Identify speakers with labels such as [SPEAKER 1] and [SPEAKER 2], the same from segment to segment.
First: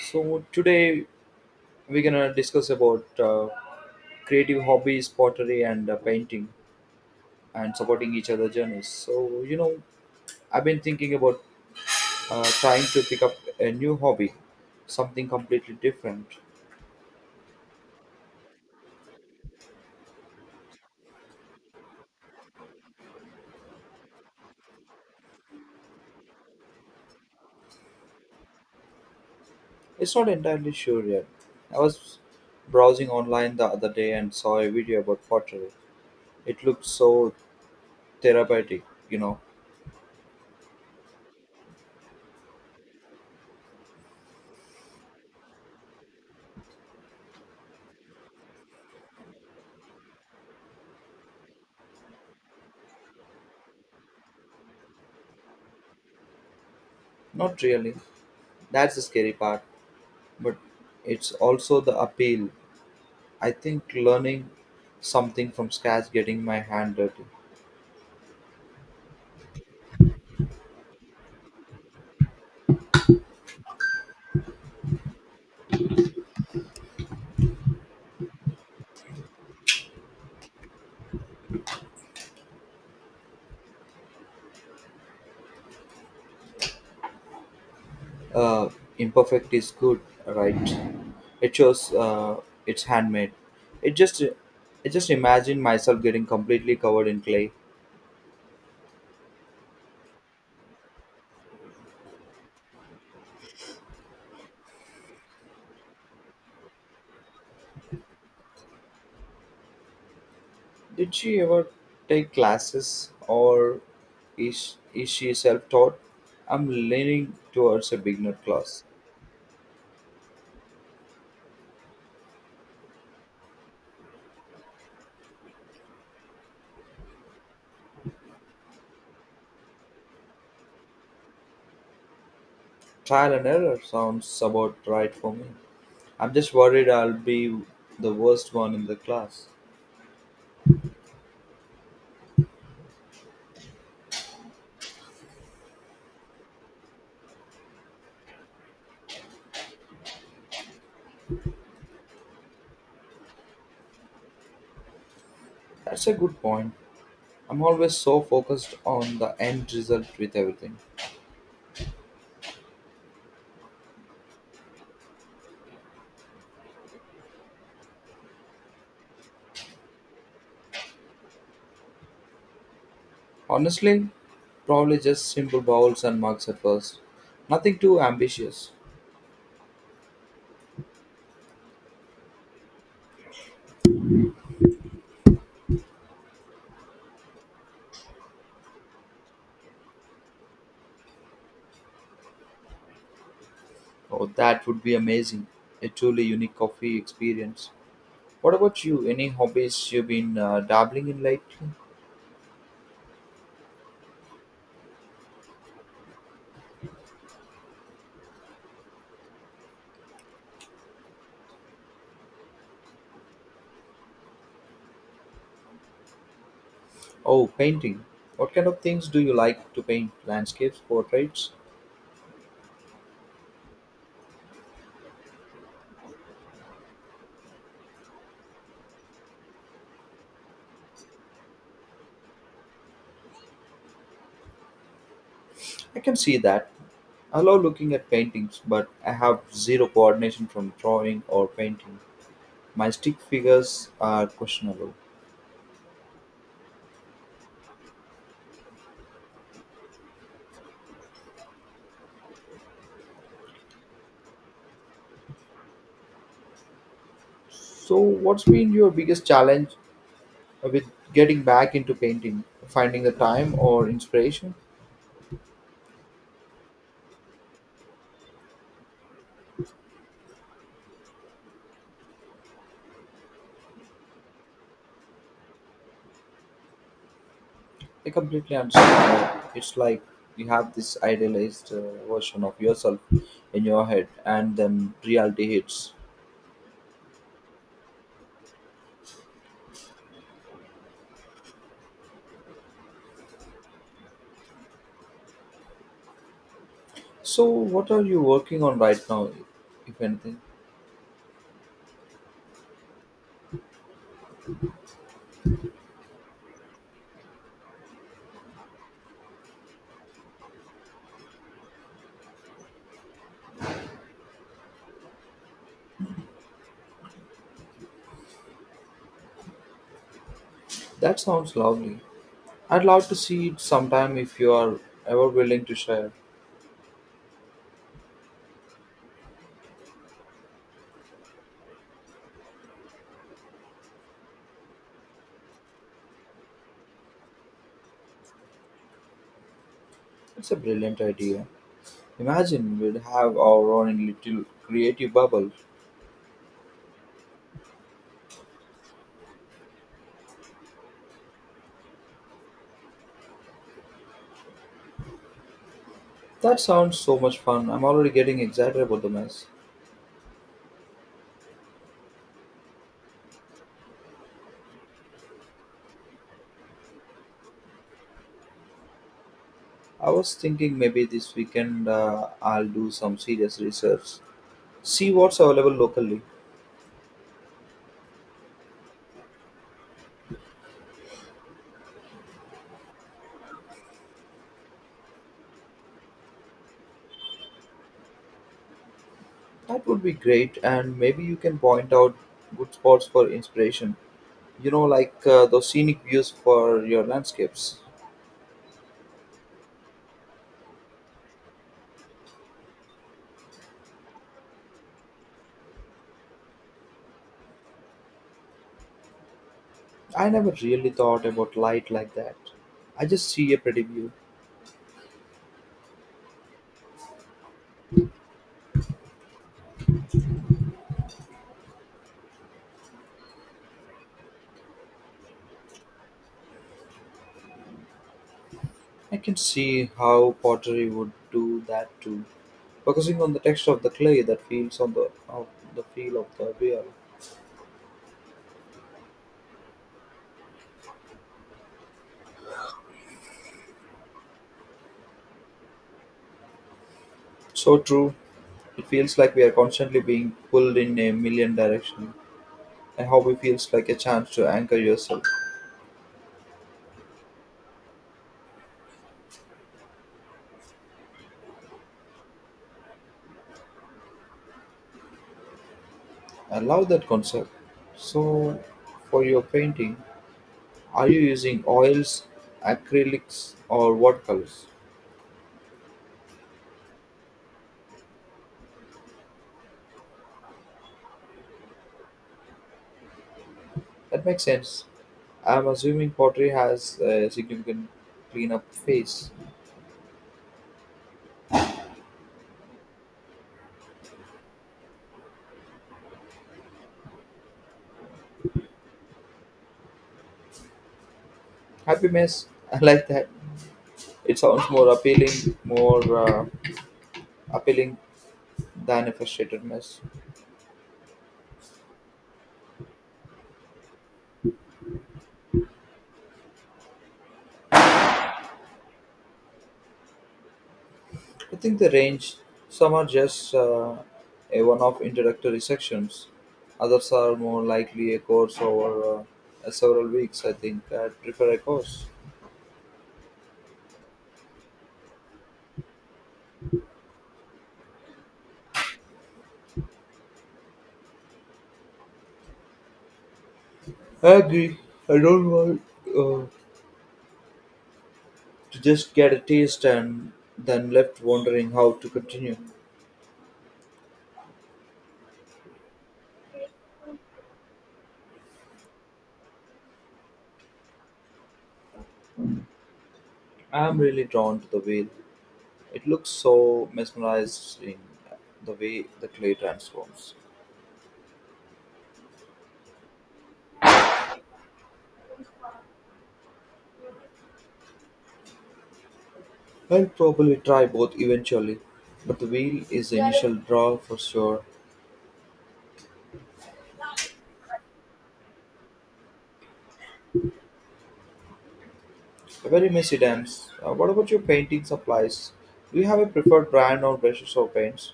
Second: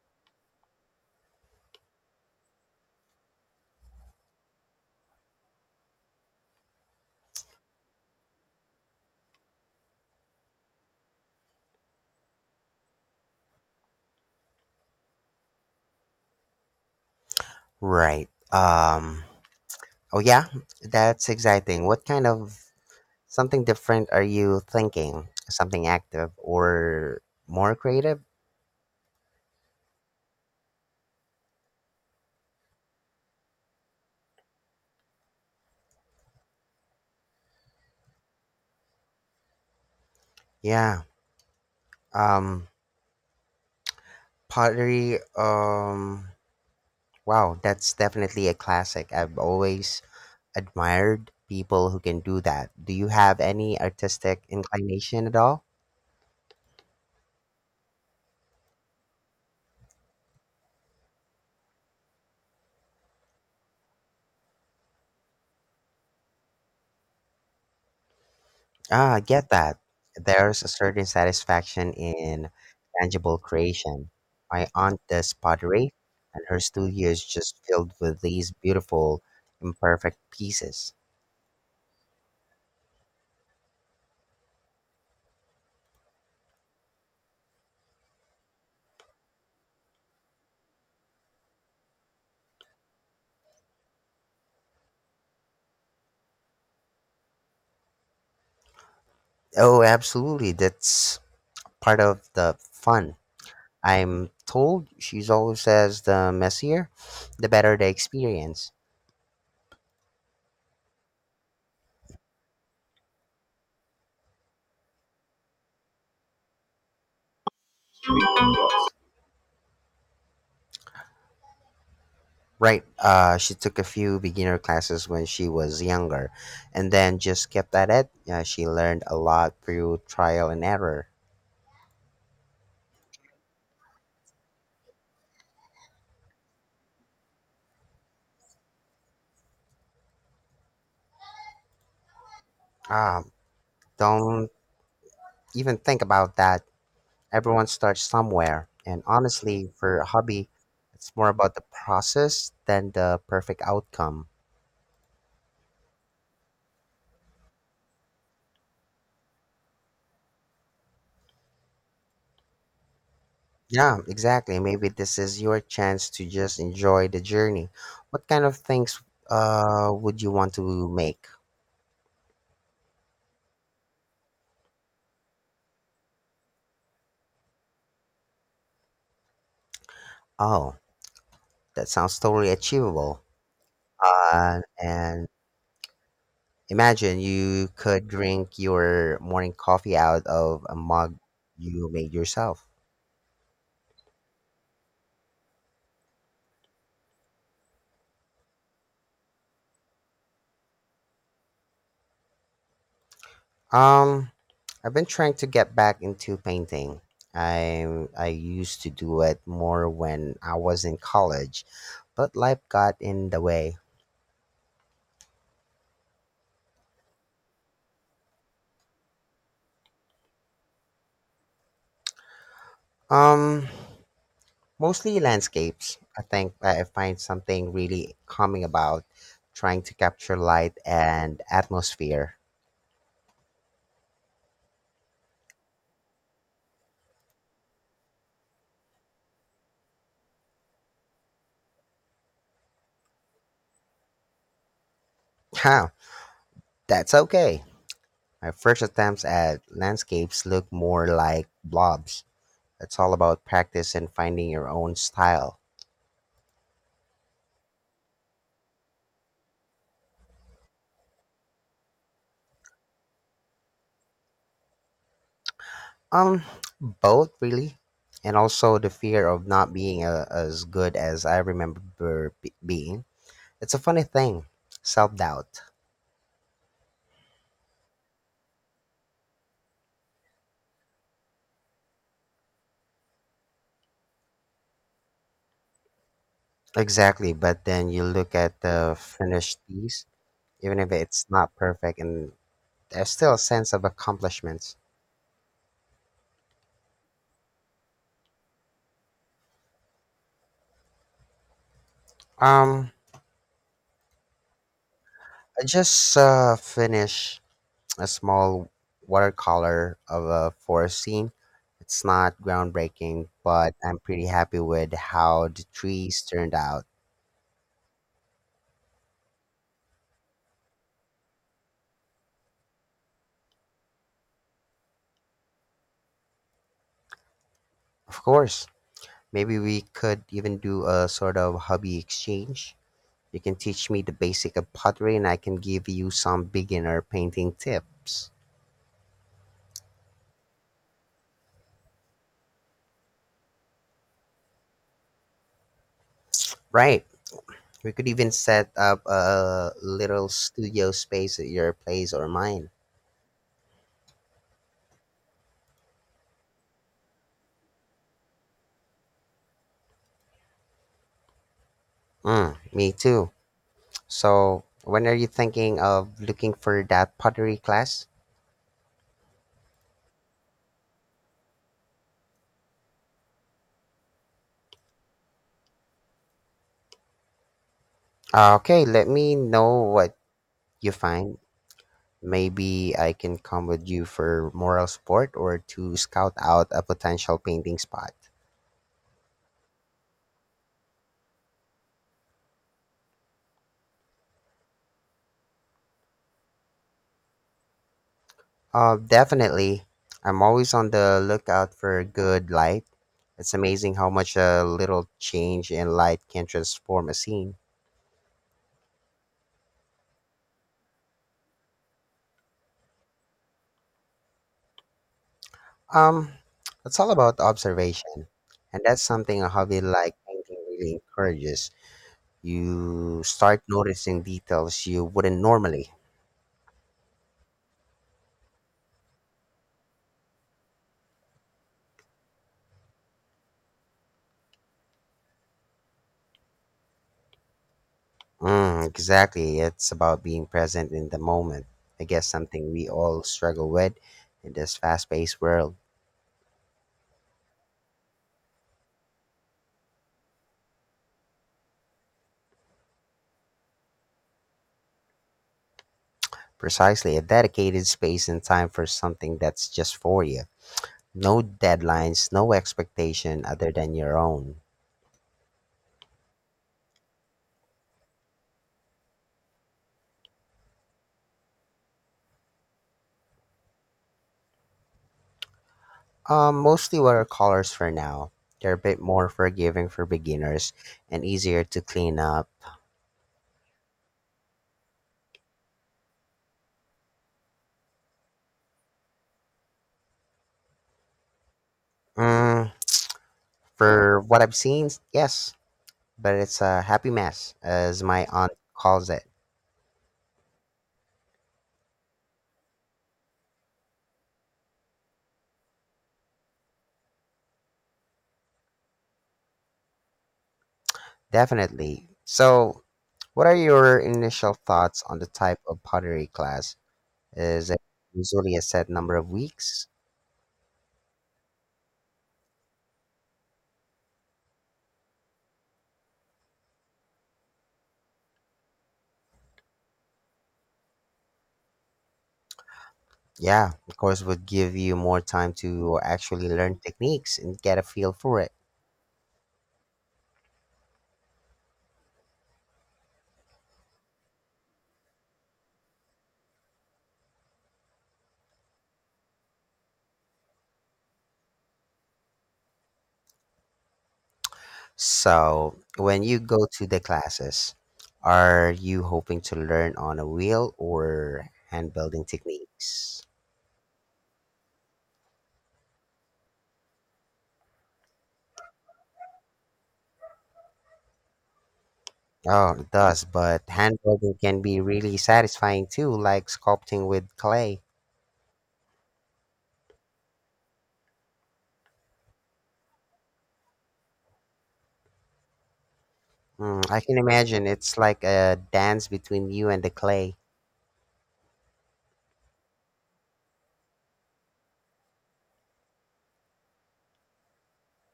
[SPEAKER 1] So today we're gonna discuss about creative hobbies, pottery, and painting, and supporting each other journeys. I've been thinking about trying to pick up a new hobby, something completely different.
[SPEAKER 2] Right. Oh yeah, that's exciting. What kind of something different are you thinking? Something active or more creative?
[SPEAKER 1] It's not entirely sure yet. I was browsing online the other day and saw a video about pottery. It looked so therapeutic, you know.
[SPEAKER 2] Yeah. Um. Pottery. Wow, that's definitely a classic. I've always admired people who can do that. Do you have any artistic inclination at all?
[SPEAKER 1] Not really. That's the scary part, but it's also the appeal. I think learning something from scratch, getting my hand dirty,
[SPEAKER 2] Ah, I get that. There's a certain satisfaction in tangible creation. My aunt does pottery, and her studio is just filled with these beautiful, imperfect pieces.
[SPEAKER 1] uh, imperfect is good, right? It shows it's handmade. It just imagine myself getting completely covered in clay.
[SPEAKER 2] Oh, absolutely. That's part of the fun. I'm told she's always says the messier, the better the experience.
[SPEAKER 1] Did she ever take classes, or is she self-taught? I'm leaning towards a beginner class.
[SPEAKER 2] Right. She took a few beginner classes when she was younger, and then just kept at it. She learned a lot through trial and error.
[SPEAKER 1] Trial and error sounds about right for me. I'm just worried I'll be the worst one in the class.
[SPEAKER 2] Ah, don't even think about that. Everyone starts somewhere. And honestly, for a hobby, it's more about the process than the perfect outcome.
[SPEAKER 1] That's a good point. I'm always so focused on the end result with everything.
[SPEAKER 2] Yeah, exactly. Maybe this is your chance to just enjoy the journey. What kind of things would you want to make?
[SPEAKER 1] Honestly, probably just simple bowls and mugs at first. Nothing too ambitious.
[SPEAKER 2] Oh, that sounds totally achievable. And imagine you could drink your morning coffee out of a mug you made yourself.
[SPEAKER 1] Oh, that would be amazing. A truly unique coffee experience. What about you? Any hobbies you've been dabbling in lately?
[SPEAKER 2] Um, I've been trying to get back into painting. I used to do it more when I was in college, but life got in the way.
[SPEAKER 1] Oh, painting. What kind of things do you like to paint? Landscapes, portraits?
[SPEAKER 2] Um, Mostly landscapes. I think I find something really calming about trying to capture light and atmosphere.
[SPEAKER 1] I can see that. I love looking at paintings, but I have zero coordination from drawing or painting. My stick figures are questionable.
[SPEAKER 2] Huh, that's okay. My first attempts at landscapes look more like blobs. It's all about practice and finding your own style.
[SPEAKER 1] So, what's been your biggest challenge with getting back into painting? Finding the time or inspiration?
[SPEAKER 2] Um, Both really, and also the fear of not being a, as good as I remember being. It's a funny thing, self doubt.
[SPEAKER 1] I completely understand. That. It's like you have this idealized version of yourself in your head, and then reality hits.
[SPEAKER 2] Exactly, but then you look at the finished piece, even if it's not perfect, and there's still a sense of accomplishments.
[SPEAKER 1] So, what are you working on right now, if anything?
[SPEAKER 2] Um, I just finished a small watercolor of a forest scene. It's not groundbreaking, but I'm pretty happy with how the trees turned out.
[SPEAKER 1] That sounds lovely. I'd love to see it sometime if you are ever willing to share.
[SPEAKER 2] Of course. Maybe we could even do a sort of hobby exchange. You can teach me the basic of pottery and I can give you some beginner painting tips.
[SPEAKER 1] It's a brilliant idea. Imagine we'd have our own little creative bubble.
[SPEAKER 2] Right. We could even set up a little studio space at your place or mine.
[SPEAKER 1] That sounds so much fun. I'm already getting excited about the mess.
[SPEAKER 2] Mm, me too. So, when are you thinking of looking for that pottery class?
[SPEAKER 1] I was thinking maybe this weekend I'll do some serious research, see what's available locally.
[SPEAKER 2] Okay, let me know what you find. Maybe I can come with you for moral support or to scout out a potential painting spot.
[SPEAKER 1] That would be great, and maybe you can point out good spots for inspiration. Those scenic views for your landscapes.
[SPEAKER 2] Definitely. I'm always on the lookout for good light. It's amazing how much a little change in light can transform a scene.
[SPEAKER 1] I never really thought about light like that. I just see a pretty view.
[SPEAKER 2] Um, it's all about observation, and that's something a hobby like painting really encourages. You start noticing details you wouldn't normally.
[SPEAKER 1] I can see how pottery would do that too, focusing on the texture of the clay that feels on the of the feel of the wheel.
[SPEAKER 2] Mm, exactly. It's about being present in the moment. I guess something we all struggle with in this fast-paced world.
[SPEAKER 1] So true. It feels like we are constantly being pulled in a million directions. And hobby feels like a chance to anchor yourself.
[SPEAKER 2] Precisely, a dedicated space and time for something that's just for you. No deadlines, no expectation other than your own.
[SPEAKER 1] I love that concept. So, for your painting, are you using oils, acrylics, or watercolors?
[SPEAKER 2] Mostly watercolors for now. They're a bit more forgiving for beginners and easier to clean up.
[SPEAKER 1] That makes sense. I'm assuming pottery has a significant cleanup phase.
[SPEAKER 2] Mm, for what I've seen, yes, but it's a happy mess, as my aunt calls it.
[SPEAKER 1] Happy mess. I like that. It sounds more uh, appealing than a frustrated mess.
[SPEAKER 2] Definitely. So, what are your initial thoughts on the type of pottery class? Is it usually a set number of weeks?
[SPEAKER 1] I think the range. Some are just a one-off introductory sections. Others are more likely a course over several weeks. I think I'd prefer a course.
[SPEAKER 2] Yeah, the course would give you more time to actually learn techniques and get a feel for it.
[SPEAKER 1] I agree. I don't want uh, to just get a taste and then left wondering how to continue.
[SPEAKER 2] So, when you go to the classes, are you hoping to learn on a wheel or hand building techniques?
[SPEAKER 1] I'm really drawn to the wheel. It looks so mesmerized in the way the clay transforms.
[SPEAKER 2] Oh, it does, but hand building can be really satisfying too, like sculpting with clay.
[SPEAKER 1] I'll probably try both eventually, but the wheel is the initial draw for sure.
[SPEAKER 2] Mm, I can imagine it's like a dance between you and the clay.
[SPEAKER 1] Very messy dams. What about your painting supplies? Do you have a preferred brand or brushes or paints?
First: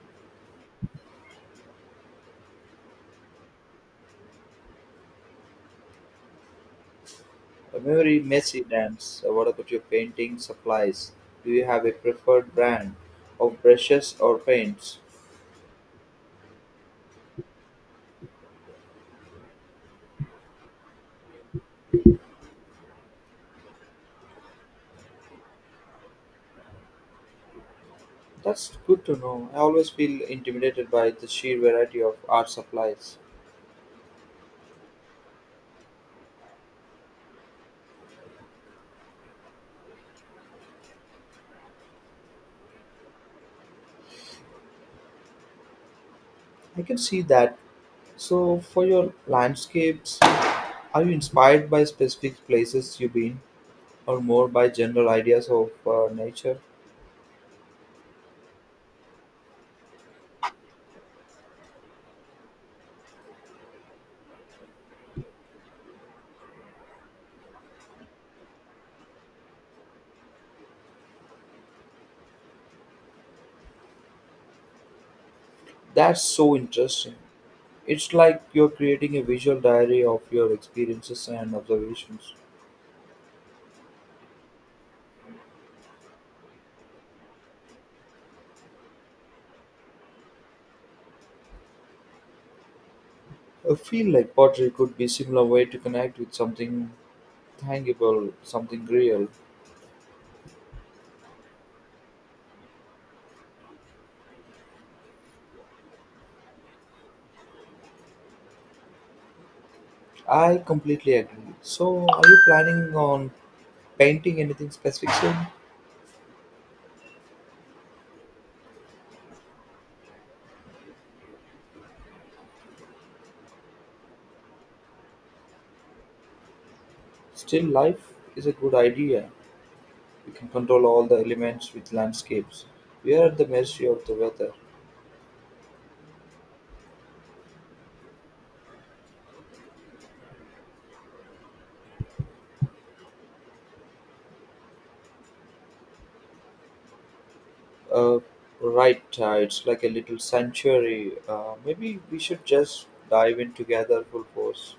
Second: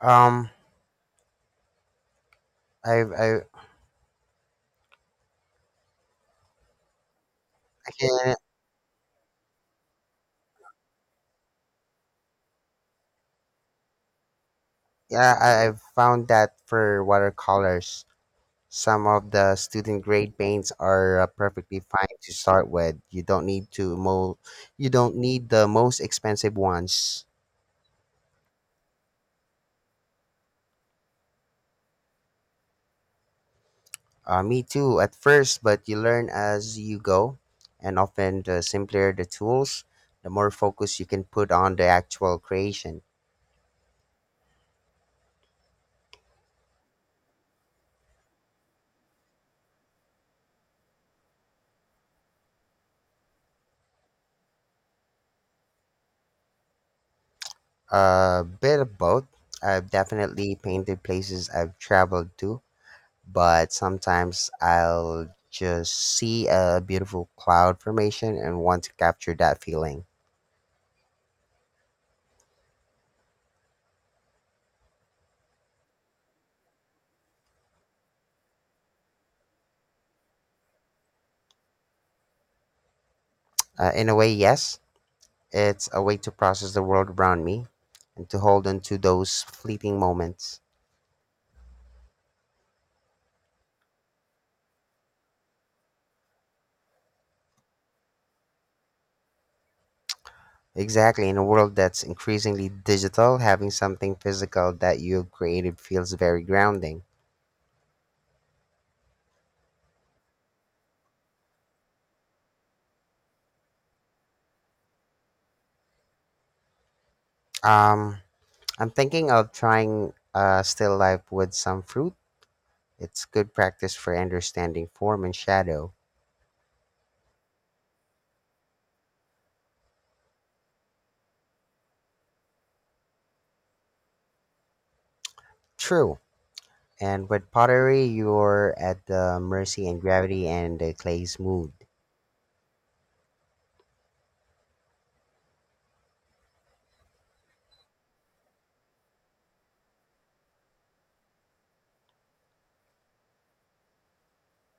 [SPEAKER 2] Um, I've, I
[SPEAKER 1] Very
[SPEAKER 2] can,
[SPEAKER 1] messy dams. What about your painting supplies? Do you have a preferred brand of brushes or paints?
[SPEAKER 2] yeah, I've found that for watercolors. Some of the student grade paints are perfectly fine to start with. You don't need the most expensive ones.
[SPEAKER 1] That's good to know. I always feel intimidated by the sheer variety of art supplies.
[SPEAKER 2] Me too at first, but you learn as you go, and often the simpler the tools, the more focus you can put on the actual creation.
[SPEAKER 1] I can see that. So, for your landscapes, are you inspired by specific places you've been, or more by general ideas of nature?
[SPEAKER 2] A bit of both. I've definitely painted places I've traveled to, but sometimes I'll just see a beautiful cloud formation and want to capture that feeling.
[SPEAKER 1] That's so interesting. It's like you're creating a visual diary of your experiences and observations.
[SPEAKER 2] In a way, yes, it's a way to process the world around me and to hold on to those fleeting moments.
[SPEAKER 1] I feel like pottery could be similar way to connect with something tangible, something real.
[SPEAKER 2] Exactly, in a world that's increasingly digital, having something physical that you've created feels very grounding.
[SPEAKER 1] I completely agree. So, are you planning on painting anything specific soon?
[SPEAKER 2] Um, I'm thinking of trying still life with some fruit. It's good practice for understanding form and shadow.
[SPEAKER 1] Still life is a good idea. We can control all the elements with landscapes. We are at the mercy of the weather.
[SPEAKER 2] True. And with pottery, you're at the mercy and gravity and the clay's mood.
[SPEAKER 1] Uh, right, it's like a little sanctuary. Maybe we should just dive in together full force.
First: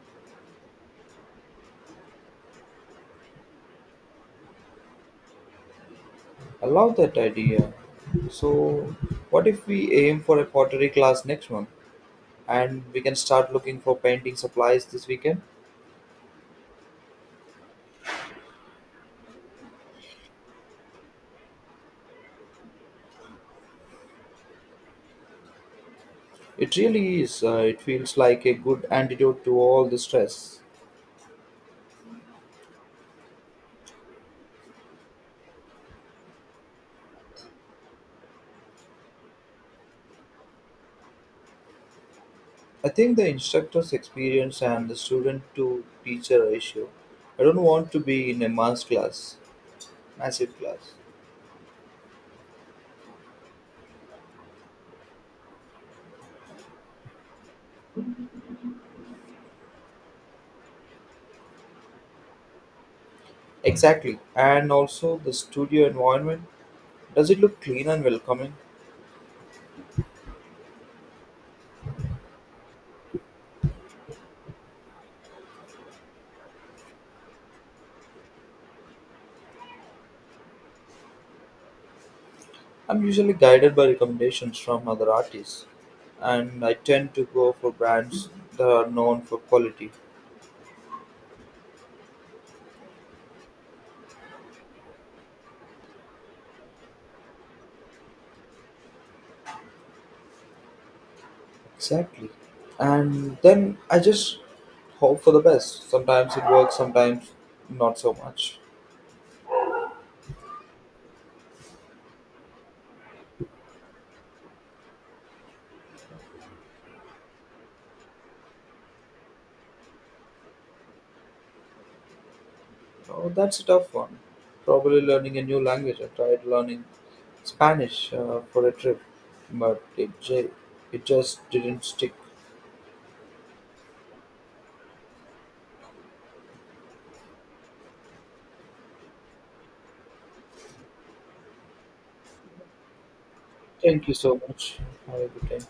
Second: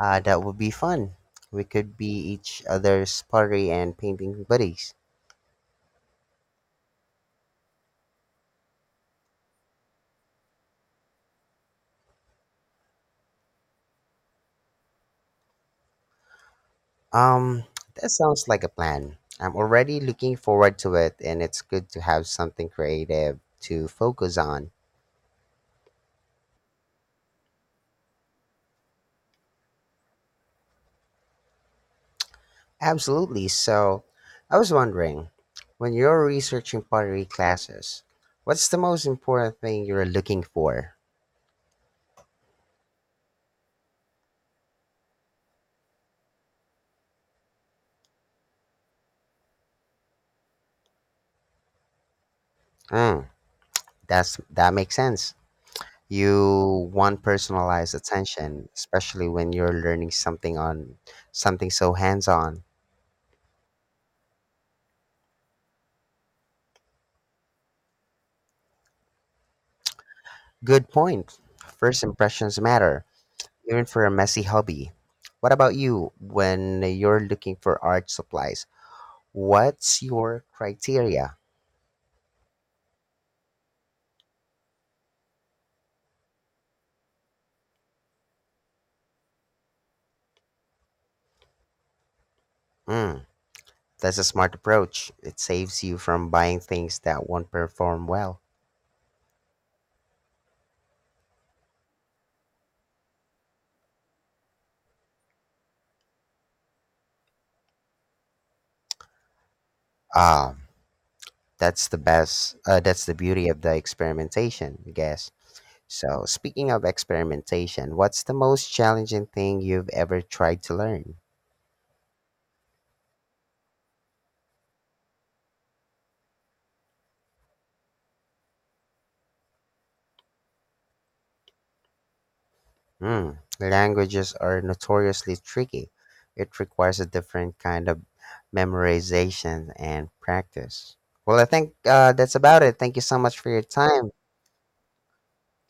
[SPEAKER 2] That would be fun. We could be each other's pottery and painting buddies.
[SPEAKER 1] I love that idea. So, what if we aim for a pottery class next month and we can start looking for painting supplies this weekend?
[SPEAKER 2] Um, that sounds like a plan. I'm already looking forward to it, and it's good to have something creative to focus on.
[SPEAKER 1] It really is. It feels like a good antidote to all the stress.
[SPEAKER 2] Absolutely. So, I was wondering, when you're researching pottery classes, what's the most important thing you're looking for?
[SPEAKER 1] I think the instructor's experience and the student to teacher ratio. I don't want to be in a mass class, massive class.
[SPEAKER 2] Mm, that makes sense. You want personalized attention, especially when you're learning something on something so hands-on.
[SPEAKER 1] Exactly. And also the studio environment. Does it look clean and welcoming?
[SPEAKER 2] Good point. First impressions matter, even for a messy hobby. What about you when you're looking for art supplies? What's your criteria?
[SPEAKER 1] I'm usually guided by recommendations from other artists, and I tend to go for brands that are known for quality.
[SPEAKER 2] Mm, that's a smart approach. It saves you from buying things that won't perform well.
[SPEAKER 1] Exactly. And then I just hope for the best. Sometimes it works, sometimes not so much.
[SPEAKER 2] Ah, that's the best. That's the beauty of the experimentation, I guess. So, speaking of experimentation, what's the most challenging thing you've ever tried to learn?
[SPEAKER 1] Oh, that's a tough one. Probably learning a new language. I tried learning Spanish for a trip, but it just didn't stick.
[SPEAKER 2] Hmm, languages are notoriously tricky. It requires a different kind of memorization and practice. Well, I think that's about it. Thank you so much for your
[SPEAKER 1] Thank
[SPEAKER 2] time.
[SPEAKER 1] you so much. Have a good day.